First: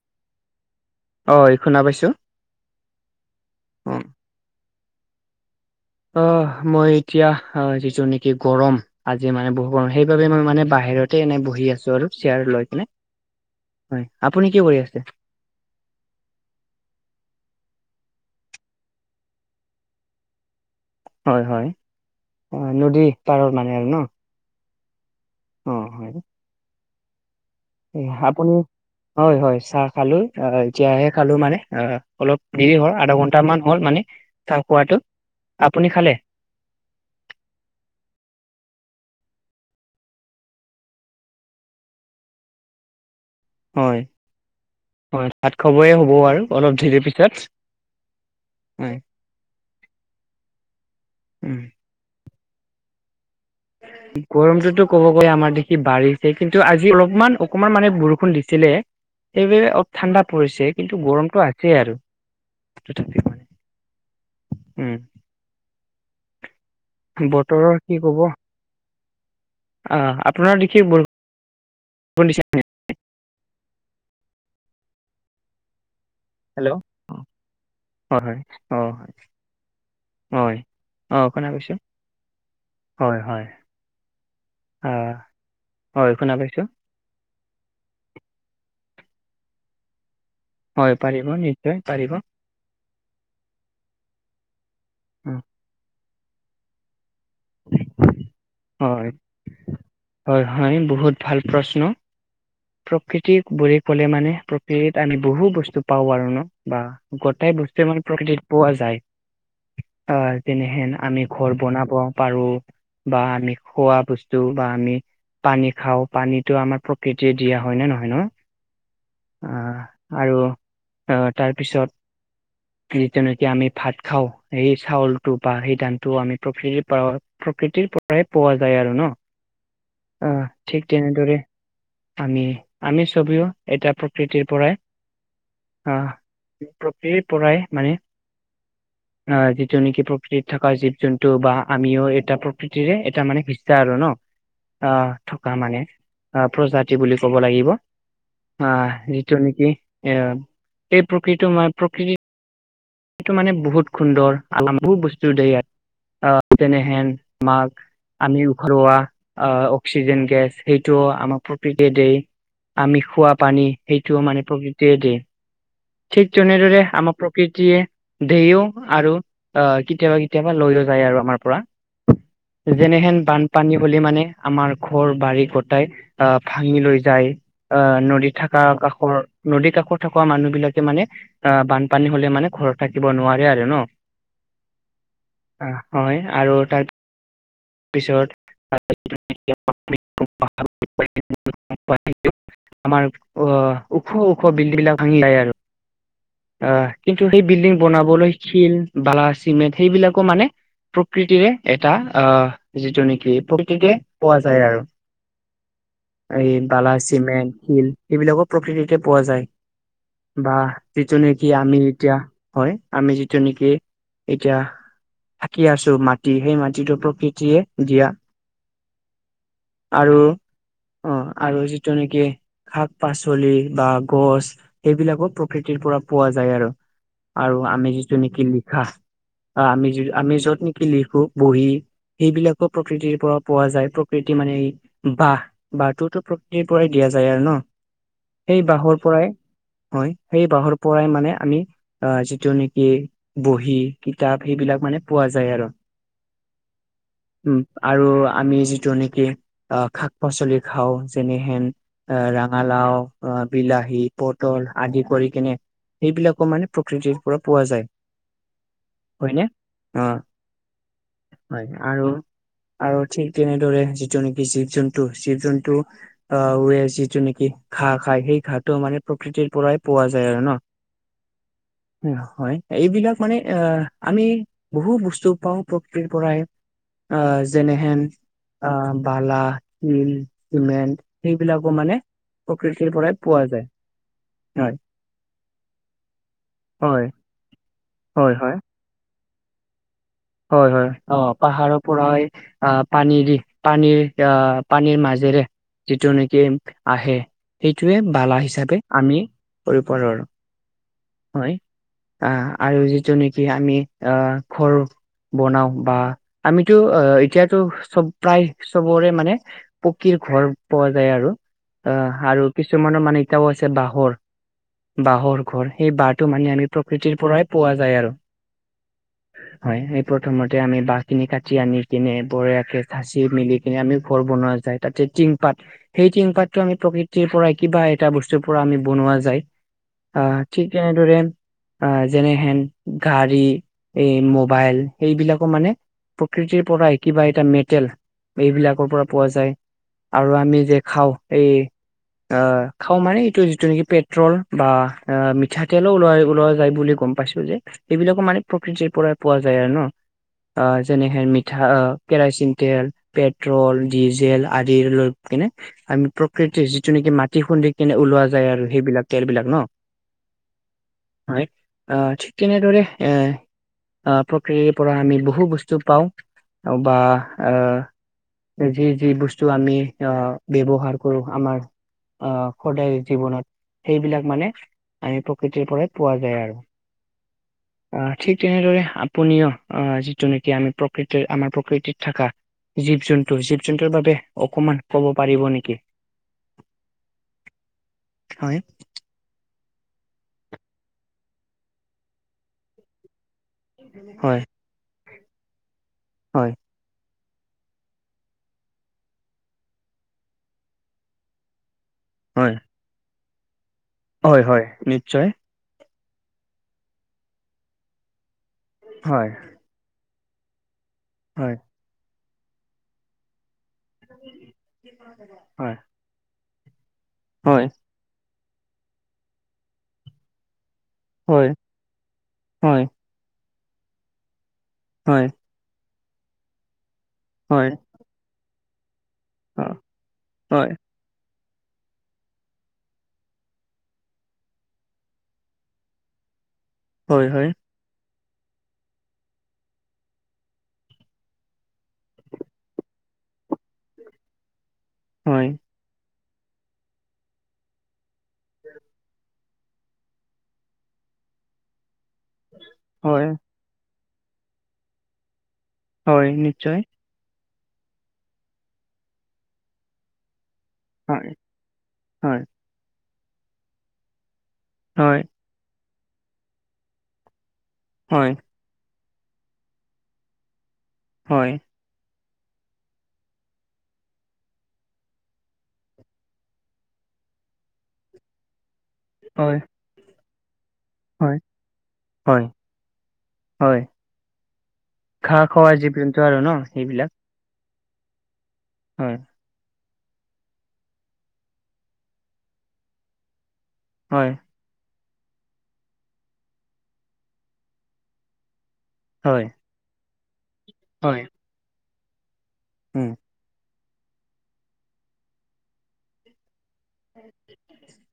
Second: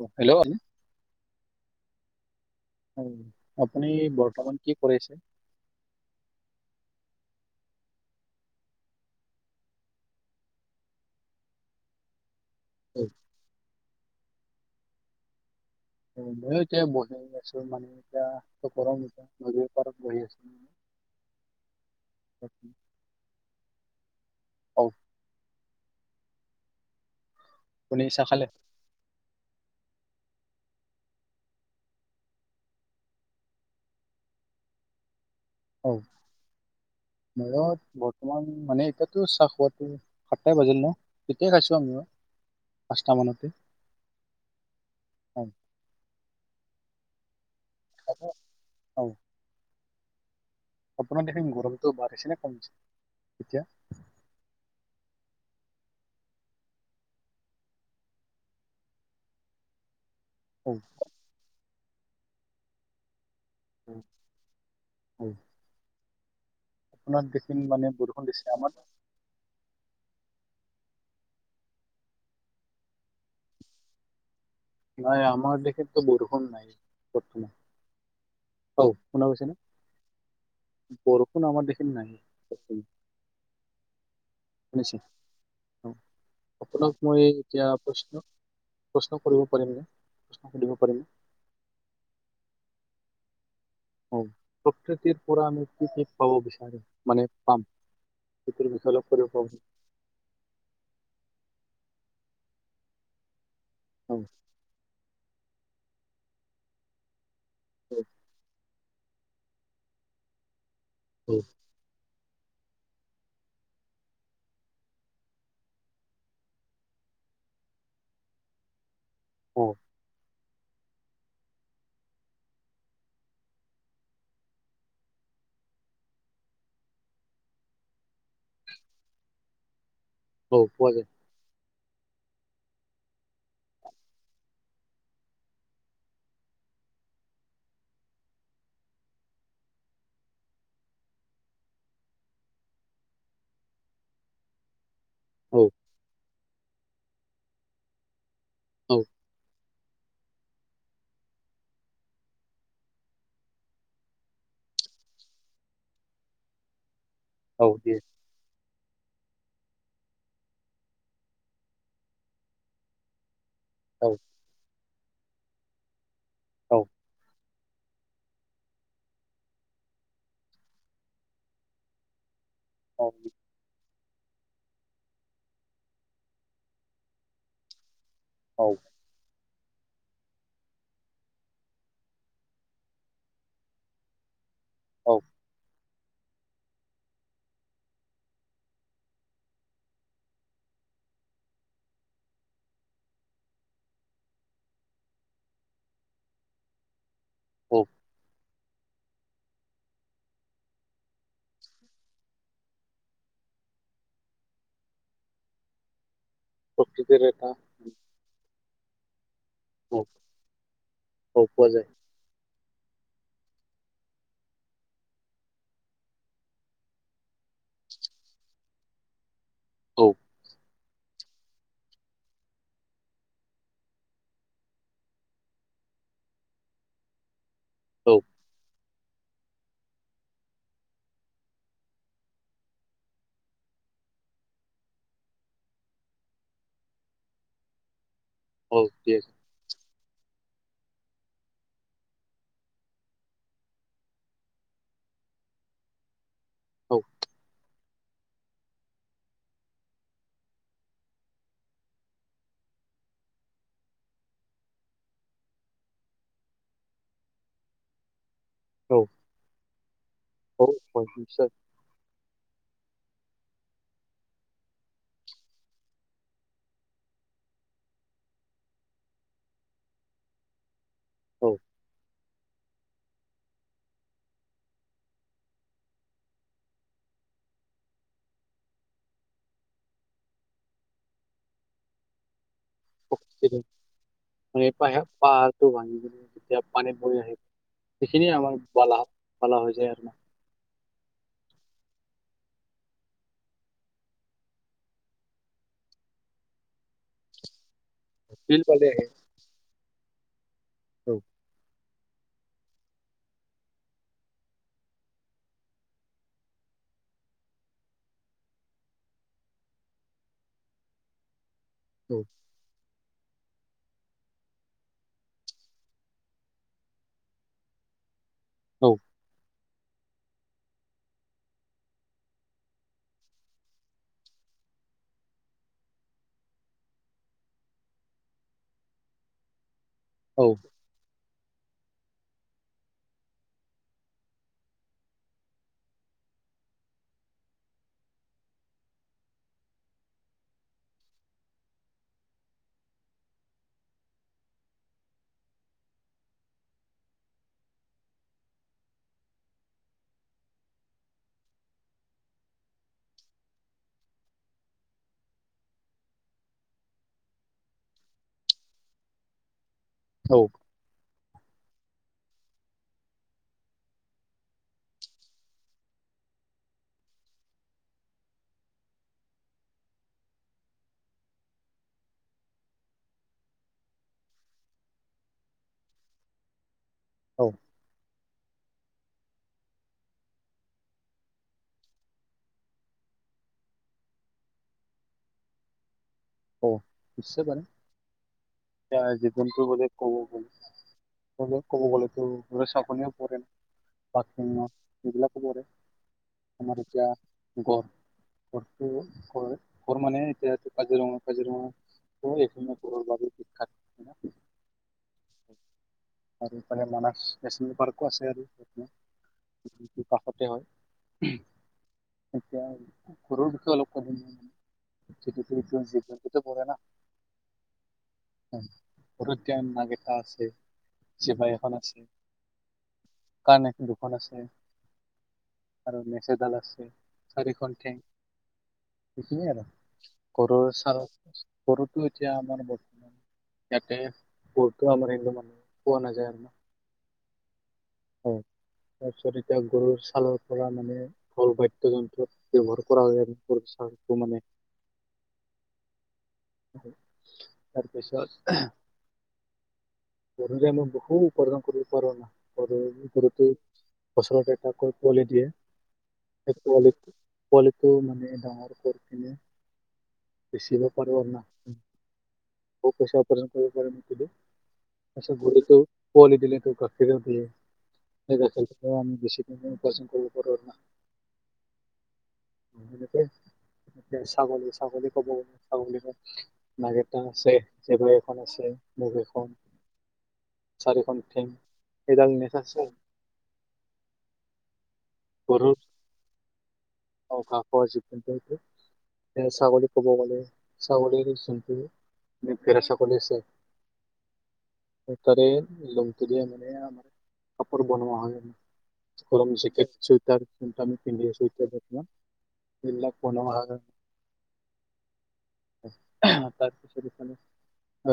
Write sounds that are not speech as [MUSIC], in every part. অ হেল্লন। অ এই শুনা পাইছো। হয়, আপুনি অ', বৰ্তমান কি কৰি আছে? অ মই এতিয়া যিটো নিকি গৰম। আজি মানে বহু, সেইবাবে মই মানে বাহিৰতে এনে বহি আছো আৰু শ্বেয়াৰ লৈ কিনে। [UNINTELLIGIBLE] হয়, আপুনি কি কৰি আছে? ময়ো এতিয়া বহি আছো মানে এতিয়া মস্ত গৰম নদীৰ পাৰত বহি আছো। হয় হয় অ নদী পাৰৰ মানে আৰু ন। [UNINTELLIGIBLE] অ হয়। আপুনি [UNINTELLIGIBLE] চাহ খালে? হাপুনি। হয় হয় চাহ খালো আহ এতিয়াহে খালো মানে অ অলপ দেৰি হল আধা ঘন্টা মান হল মানে। চাহ খোৱাটো। আপুনি অ খালে? মেৰত বৰ্তমান মানে এতিয়াটো চাহ খোৱাটো সাটাই বাজিল ন, এতিয়া খাইছো আমি পাঁচটা মানতে। হয় হয় অ ভাত খবৰে হ'বই আৰু অলপ দেৰি পিছত। খাব। হয়। আপোনাৰ দেখিম উম, গৰমটো বাঢ়িছেনে কম এতিয়া? গৰমটোতো ক'ব গৈ আমাৰ দেখি বাঢ়িছে কিন্তু আজি অলপমান অকমান মানে বৰষুণ দিছিলে। সেইবাবে অলপ ঠাণ্ডা পৰিছে অ কিন্তু গৰমটো আছেই আৰু তথাপিউ মানে। উ উম [UNINTELLIGIBLE] বতৰৰ মানে কি বৰষুণ ক'ব। দিছে আমাৰ আহ আপোনাৰ দেখি বৰষুণ দিছে নাই। নাই আমাৰ দেশেতো বৰষুণ নাই হেল্ল' বৰ্তমান। হয় হয়। অ ঔ শুনা পাইছে নে? হয় অ বৰষুণ শুনা আমাৰ পাইছো দেখোন নাই হয় হয় শুনিছ আহ অ হয় শুনা পাইছো আপোনাক মই এতিয়া প্ৰশ্ন প্ৰশ্ন কৰিব পাৰিমনে হয় পাৰিব নিশ্চয় পাৰিব অ প্ৰকৃতিৰ উম, পৰা আমি কি কি পাব বিচাৰো মানে পাম সেইটোৰ বিষয়ে অলপ হয় কৰিব পাৰো হয় হয় বহুত ভাল প্ৰশ্ন প্ৰকৃতি বুলি ক'লে মানে প্ৰকৃতিত আমি বহু বস্তু পাওঁ আৰু ন বা গোটেই বস্তু প্ৰকৃতিত পোৱা যায় আহ যেনেহেন আমি ঘৰ বনাব পাৰো বা আমি খোৱা বস্তু বা আমি পানী খাও পানীটো আমাৰ প্ৰকৃতিয়ে দিয়া হয় নে নহয় ন অ আহ আৰু তাৰ পিছত যেনেকে আমি ভাত খাওঁ সেই চাউলটো বা সেই ধানটো আমি প্ৰকৃতিৰ পৰা প্ৰকৃতিৰ পৰা পৰাই পোৱা যায় আৰু ন অ ঠিক পোৱা যায় তেনেদৰে আমি আমি চবেও এটা প্ৰকৃতিৰ পৰাই অ প্ৰকৃতিৰ পৰাই মানে অ যিটো নেকি প্ৰকৃতিত থকা জীৱ জন্তু বা আমিও এটা প্ৰকৃতিৰে এটা মানে ভিছা আৰু ন আহ থকা অ মানে আহ প্ৰজাতি বুলি ক'ব লাগিব অ অ যিটো নেকি এ এই প্ৰকৃটো মই প্ৰকৃতি সেটো মানে বহুত সুন্দৰ আলাম বহুত বস্তু দেই আৰু আহ তেনেহেন অ মাক দিয়ে আমি ঘৰুৱা অ অক্সিজেন গেছ সেইটোও আমাৰ প্ৰকৃতিয়েই দিয়েআমি খোৱা পানী অ সেইটোও মানে প্ৰকৃতিয়ে দিয়ে ঠিক অ তেনেদৰে আমাৰ প্ৰকৃতিয়ে দেইয়ো আৰু অ কেতিয়াবা কেতিয়াবা লৈয়ও যায় আৰু আমাৰ পৰা যেনেহেন বান পানী হ'লে মানে আমাৰ ঘৰ বাৰী গোটাই আহ ভাঙি লৈ যায় অ নদীত থকা অ অ কাষৰ নদীৰ কাষত থকা মানুহ বিলাকে মানে অ বানপানী হ'লে মানে ঘৰত থাকিব নোৱাৰে আৰু ন অ অ হয় আৰু তাত- পিছত [INAUDIBLE] আমাৰ অ ওখ ওখ লিল্ডিং বিলাক ভাঙি যায় আৰু আহ কিন্তু সেই বিল্ডিং অ বনাবলৈ শিল বালা চিমেণ্ট সেইবিলাকো মানে প্ৰকৃতিৰে এটা আহ যিটো নেকি প্ৰকৃতিতে পোৱা যায় আৰু [INAUDIBLE] এই বালা প্ৰকৃতিৰ এটা চিমেণ্ট শিল এইবিলাকো প্ৰকৃতিতে পোৱা যায় অ বা যেনেকৈ অ নেকি পোৱা আমি যায় এতিয়া হয় আমি যিটো নেকি এতিয়া থাকি আছো মাটি সেই মাটিটো প্ৰকৃতিয়ে দিয়া অ আৰু অ আৰু যিটো নেকি শাক পাচলি বা গছ সেইবিলাকো প্ৰকৃতিৰ পৰা পোৱা যায় আৰু আৰু আমি অ যিটো নেকি লিখা আমি য আমি য'ত নেকি লিখো বহি। সেইবিলাকো প্ৰকৃতিৰ পৰা পোৱা যায় প্ৰকৃতি মানে। বাহ, বাঁহটোতো প্ৰকৃতিৰ পৰাই দিয়া যায় আৰু ন। [INAUDIBLE] সেই বাঁহৰ, দিয়ে পৰাই হয় সেই বাঁহৰ পৰাই মানে আমি- আহ যিটো নেকি বহী, কিতাপ সেইবিলাক মানে পোৱা যায় আৰু- অ উম আৰু আমি যিটো নেকি আহ শাক-পাচলি খাওঁ যেনেহেন- অ ৰঙালাও, অ বিলাহী, পটল আদি কৰি কেনে সেইবিলাকো মানে প্ৰকৃতিৰ পৰা পোৱা যায় হয়নে। অ হয় হয় নিশ্চয়। হয় আৰু আৰু ঠিক তেনেদৰে যিটো নেকি জীৱ- জন্তু, জীৱ - জন্তু বোৰে যিটো নেকি ঘাঁহ, খাই সেই ঘাঁহটো মানে প্ৰকৃতিৰ পৰাই পোৱা যায় আৰু ন। অ হয় এইবিলাক মানে অ আমি বহু বস্তু পাও প্ৰকৃতিৰ পৰাই। আ যেনেহেন অ বালা, শিল, চিমেন্ট সেইবিলাকো মানে- প্ৰকৃতিৰ পৰাই পোৱা যায়। মান হয় প -পাহাৰটো ভাঙি যেতিয়া পানীত হয় পৰি আহে হয় সেইখিনিয়ে হয় আমাৰ বালা। বালা হৈ যায় আৰু ন। হয় হয় অ পাহাৰৰ পৰা হয়। আহ পানী দি পানীৰ আহ পানীৰ মাজেৰে যিটো নেকি আহে- সেইটোয়ে বালা বিল হিচাপে বালি আহে আমি ধৰিব পাৰো আৰু। অ হয় আহ আৰু যিটো নেকি আমি আহ ঘৰ বনাও বা আমিতো এতিয়াতো চব প্ৰায় চবৰে মানে পকীৰ ঘৰ পোৱা যায়। আৰু অ আৰু কিছুমানৰ মানে এতিয়াও আছে বাঁহৰ, বাঁহৰ ঘৰ সেই বাঁহটো মানে আমি প্ৰকৃতিৰ পৰাই পোৱা যায় আৰু অ হয় এই প্ৰথমতে আমি বাহখিনি কাটি আনি কিনে বৰীয়াকে চাঁচি মিলি কিনে আমি ঘৰ বনোৱা যায়। তাতে তিং পাত সেই টিং পাতটো আমি প্ৰকৃতিৰ পৰা কিবা এটা বস্তুৰ পৰা আমি বনোৱা যায়। ঠিক সেইদৰে - অ যেনেহেন গাড়ী এই মোবাইল সেইবিলাকো মানে- প্ৰকৃতিৰ পৰাই কিবা এটা মেটেল এইবিলাকৰ পৰা পোৱা যায়। আৰু আমি যে খাওঁ এই অ খাওঁ মানে এইটো যিটো নেকি পেট্ৰল বা অ মিঠাতেলো, ওলাই ওলোৱা যায় বুলি গম পাইছো যে এইবিলাকো মানিক প্ৰকৃতিৰ পৰাই পোৱা যায় আৰু ন। যেনেহে মিঠা কেৰচিন, তেল পেট্ৰল ডিজেল আদিৰ লৈ কিনে আমি প্ৰকৃতিৰ যিটো নেকি মাটি খুন্দি কেনে ওলোৱা যায় আৰু সেইবিলাক তেল বিলাক ন। হৌ হয় অ ঠিক তেনেদৰে এ প্ৰক্ৰতিৰ পৰা আমি বহু বস্তু পাওঁ, বা আহ যি যি বস্তু আমি আহ ব্যৱহাৰ কৰো। আমাৰ আহ সদায় জীৱনত সেইবিলাক মানে আমি প্ৰকৃতিৰ পৰা পোৱা যায় আৰু। হৌ আহ ঠিক তেনেদৰে আপুনিও আহ যিটো নেকি আমি প্ৰকৃতি আমাৰ প্ৰকৃতিত থকা জীৱ জন্তু জীৱ জন্তুৰ বাবে অকমান কব পাৰিব নেকি? অঁ নি্চ বানে [UNINTELLIGIBLE] হয় এতিয় জীৱ জন্তুৰ বলে কব বলে ক'ব তোৰ সক প ন বাঘ হয় সিংহ এইবিলাকো পৰে। হয়। আমাৰ এতিয়া গ়ড় মানে গড়টো ঘ ঘৰ মানে এতিয়া কাজিৰঙা কাজিৰঙা গড়, হয় এশিঙীয়া গড়ৰ বাবে বখ্যাত। হয় হয় নিশ্চয়। আৰুফালে মানস বেচ পাৰকো আছে আৰু। হয়। কাষতে হয় হয় এতিয়া গড়ৰ বিষয়ে অলপ হয় [UNINTELLIGIBLE] হয়। ঘতে নাগেটা আছে [UNINTELLIGIBLE] চিপাই হয় এখন আছে হয় কণ এখন দুখন আছে। হয়। আৰু নেজ এডাল আছে হয় চাৰিখন ঠেং সখিনিয়ে আৰু হয় হয় গৰুৰ ছাল গৰুটোএতিয়া আমাৰ বৰ্তমান ইয়াতে গৰুতো আমাৰ ইু মানহ পোৱা না যায় আৰু ন। হয় হয়। হয় তাৰপিছত এতিয়া গৰুৰ ছালৰ পৰা মানে ফল বাদ্য যন্ত্ৰ ব্যৱহাৰ কৰা হয়টো মানে হয়। তাৰপিছত বম বহু উ উপাৰা কৰি পাৰা। গৰু হয় গৰুতে বছৰতে এটাকৈ পোৱলি দিয়ে। হয় নিশ্চয় পোৱাল পোৱালিটো মানে ডাঙৰ কৰি কিনে হয় হয় বেছিভাগ [UNINTELLIGIBLE] হয় আচ্ছা গৰুটো পোৱালি দিল ত গাখীৰো হয় দিয়ে। ত আমি বিশছখিনে উপন কৰৰ না। হয়। ছাগলী- ছাগলী কব ছাগলী। নাক এটা আছে। সবোৰ এখন আছে। মুখ এখন। হয় চাৰিখন হয় ঠেং, এডাল হয় নেজ আছে। হয়। ঘাহ খোৱাই, যি আৰু ন সেইবিলাক। অ, কা খবৰ কজিপ নাই যে। হয়। এ ছাগলী কব গ'লে, ছাগলীৰ যোনটো ভেঁৰা ছাগলী আছে। হয়। তাৰে লওঁতে দ মানে, আমাৰ কাপোৰ বনোৱা হয়। হয় গৰম জেকেট, চুইটাৰ আমি হয় পিন্ধি আছোঁ ঠাণ্ডা দিনত। উম এইবিলাক বনোৱা হয়। তাৰপিছত এইফালে,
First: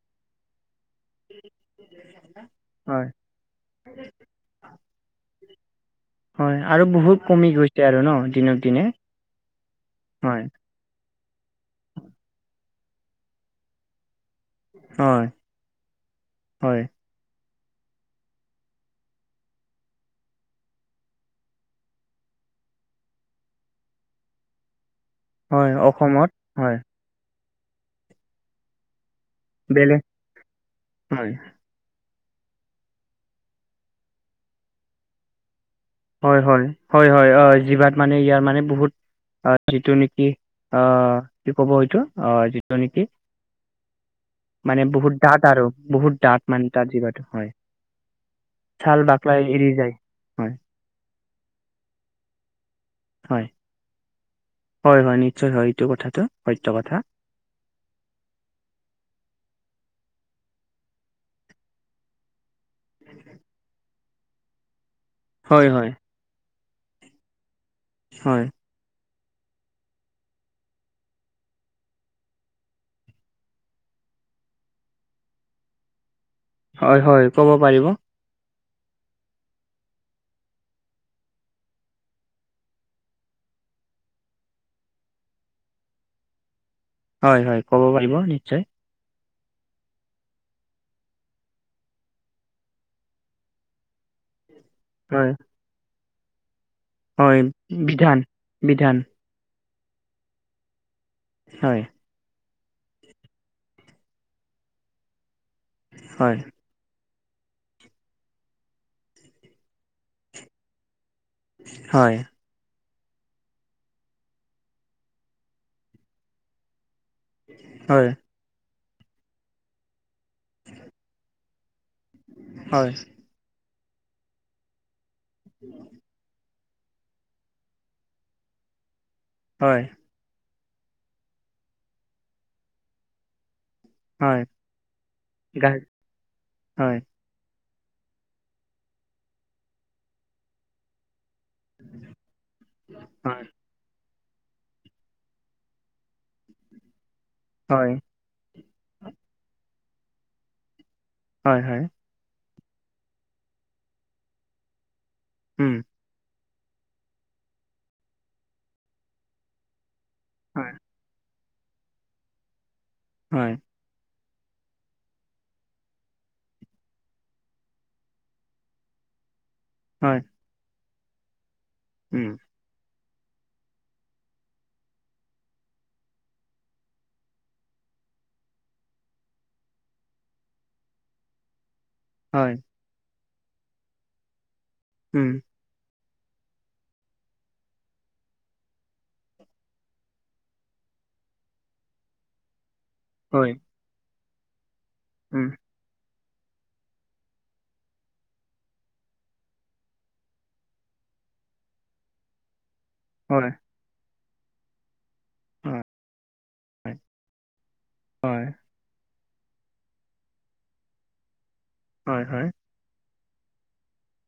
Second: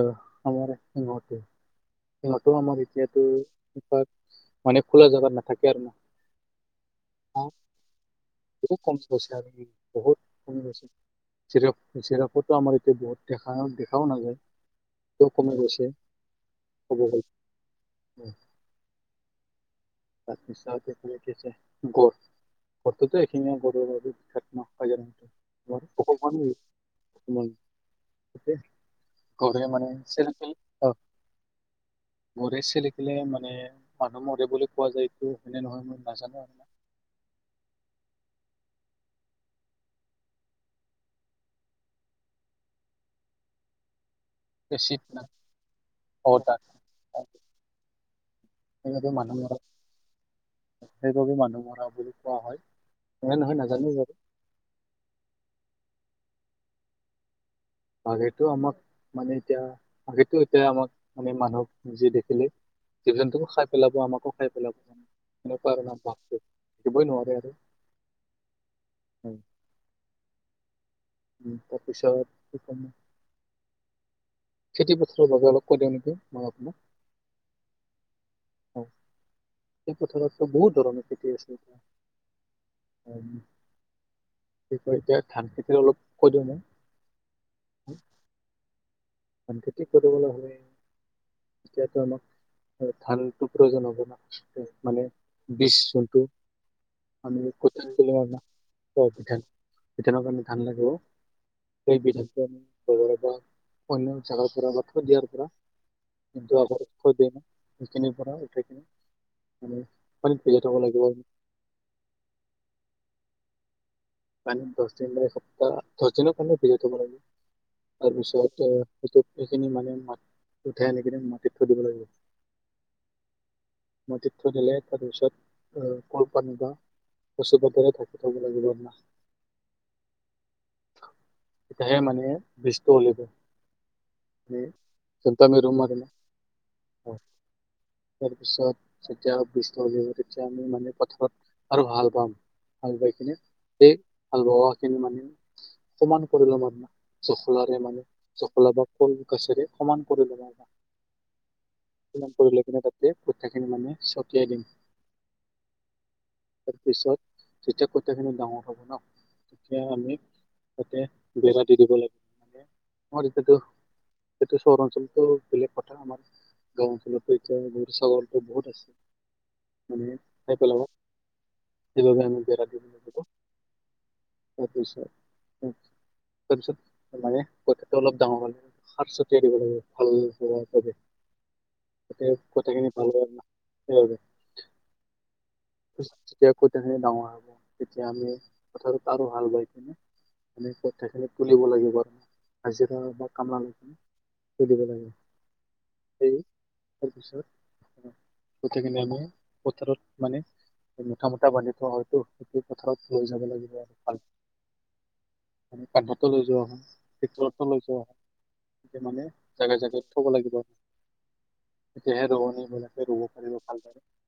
আহ আমাৰ- সিহঁতটো আমাৰ হয় এতিয়াটো মানে, খোলা জোগাত নাথাকে আৰু ন। হয় আৰু বহুত কমি গৈছে আৰু ন, দিনক দিনে। বহুত কম গৈছে আৰু বহুত হয় কম গৈছে। স সৰাপতো আমাৰ এতিয়া বহুত দেখা দেখাও নাযায়। হয় ক কমাই গৈছে হয় হব। পাকিচানক তুলিকেছে গৰ। ঘৰতো এইখিনি গ থাক ন, হাজাৰ হয় অসমত মটৰ। হয় হম। ঘলেগে মানে বেলেগ চেলফি, অ। হয় গৰে চেলিকিলে মানে মানুহ মৰে বুলি কোৱা যায় এইটো সেৱনে নহয় মানে। হয় হয় হয় অ জিভাত মানে ইয়াৰ মানে বহুত- অ, যিটো নেকি, অ, কি ক'ব সেইটো অ, যিটো নেকি। [INAUDIBLE] মানে বহুত না ডাট আৰু বহুত অ ডাট তাত মানে তাৰ জিভাটো হয়। চাল সেইবাবে মানুহ বাকলাই মৰা এৰি যায়, হয়। সেইবাবে মানুহ মৰা বুলি কোৱা হয়, হয় নহয় নাজানো বাৰু। হয় হয় নিশ্চয় হয় এইটো কথাটো সত্য কথাটো। আগেটো আমাক মানে, এতিয়া আগে এতিয়া আমাক মানে মানুহ যি দেখিলে। জীৱ জন্তুকো খাই পেলাব, আমাকো খাই পেলাব, আমাকো হয় খাই হয় পেলাব আৰু থাকিবই নোৱাৰে আৰু। হয়। হয়। উম, তাৰপিছত কি কমনো। খেতি পথাৰৰ বাবে অলপ কৈ দিওঁ নেকি মই? হয় হয় ক'ব পাৰিব। সেই পথাৰটো বহুত ধৰণৰ খেতি আছে এতিয়া। এতিয়া ধান খেতি অলপ কৈ দিওঁ মই। হয় হয় ক'ব পাৰিব নিশ্চয়। ধান খেতি কৰিবলৈ হলে- এতিয়াটো আমাক ধানটো প্ৰয়োজন হ'ব না মানে হয় বীজ যোনটো। হয় আমি বিধান কঠিয়া বিধান পিঠানৰ কাৰণে ধান লাগিব। হয়। থাক অন জাগৰ পৰা বা থ দিয়াৰ পৰা। হয় যোৱাবাৰ। সেইখিনিৰ পৰা উঠাই কেনে পানীত বিজাই থব লাগিব। হয়। মানে দহ দিন মানে, এ সপ্তাহ দহ দিনৰ কাৰণে ভিজাই থব লাগিব, হয় তাৰ পিছত- সেই সেইখিনি মানে মাটিত উঠাই আনি কিনে মাটিত থৈ দিব লাগিব। হয়। মাটিত থৈ দিলে তাৰ পিছত আহ, কল পাট বা- কচু পাতেৰে ঢাকি থই দিব লাগে। হয় সেয়ে মানে বেচটো ওলাই দে হয় উম সেইকাৰণে গা ৰুম আৰু হয় তাৰ পিছত যেতিয়া গ্ৰীস্ম হৈ যাব তেতিয়া আমি মানে পথাৰত আৰু হাল বাম হাল পাই কিনে হয় সেই হাল বোৱাখিনি মানে সমান কৰি লম আৰু জখলাৰে হয় মানে। জখলাদাল সৰু গাছেৰে সমান কৰি ল'বা হয় হয় সমান কৰি লৈ কিনে তাতে কঠিয়াখিনি মানে ছটিয়াই দিম। উম তাৰ পিছত যেতিয়া কঠীয়া খিনি ডাঙৰ হব ন' তেতিয়া আমি হয় তাতে বেৰা দি দিব লাগে মানে মই হয় তেতিয়াতো সেইটো চহৰ অঞ্চলতো বেলেগ কথা আমাৰ। গাঁওৰ অঞ্চলতো এতিয়া গৰু ছাগলী বহুত আছে। মানে হয় খাই পেলাব সেইবাবে উম আমি বেৰা দি দিব লাগিব তাৰ পিছত উম তাৰ পিছত মানে কঠিয়াটো অলপ ডাঙৰ হল সাৰ ছটিয়াই দিব লাগে ভাল হোৱাৰ বাবে। কঠিয়া হয় কঠিয়াখিনি ভালকে উম যেতিয়া কঠীয়া খিনি ডাঙৰ হ'ব তেতিয়া আমি পথাৰত আৰু হাল বাই কিনে মানে কঠিয়া খিনি টোলিব লাগিব আজি পৰা হয় কাম টোলিব লাগিব। উম সেই তাৰপিছত কঠিয়া খিনি আমি পথাৰত মানে মুঠা মুঠা বান্ধি থোৱা হয়তো সেইটো পথাৰত লৈ যাব হয় লাগিব আৰু ভাল হয় আমি কান্ধতো লৈ যোৱা হয় পীঠলতো লৈ যোৱা হয় মানে জেগায়ে জেগায়ে থব লাগিব হয় তেতিয়াহে হয় ৰুৱনীবিলাকে ৰুব পাৰিব ভালদৰে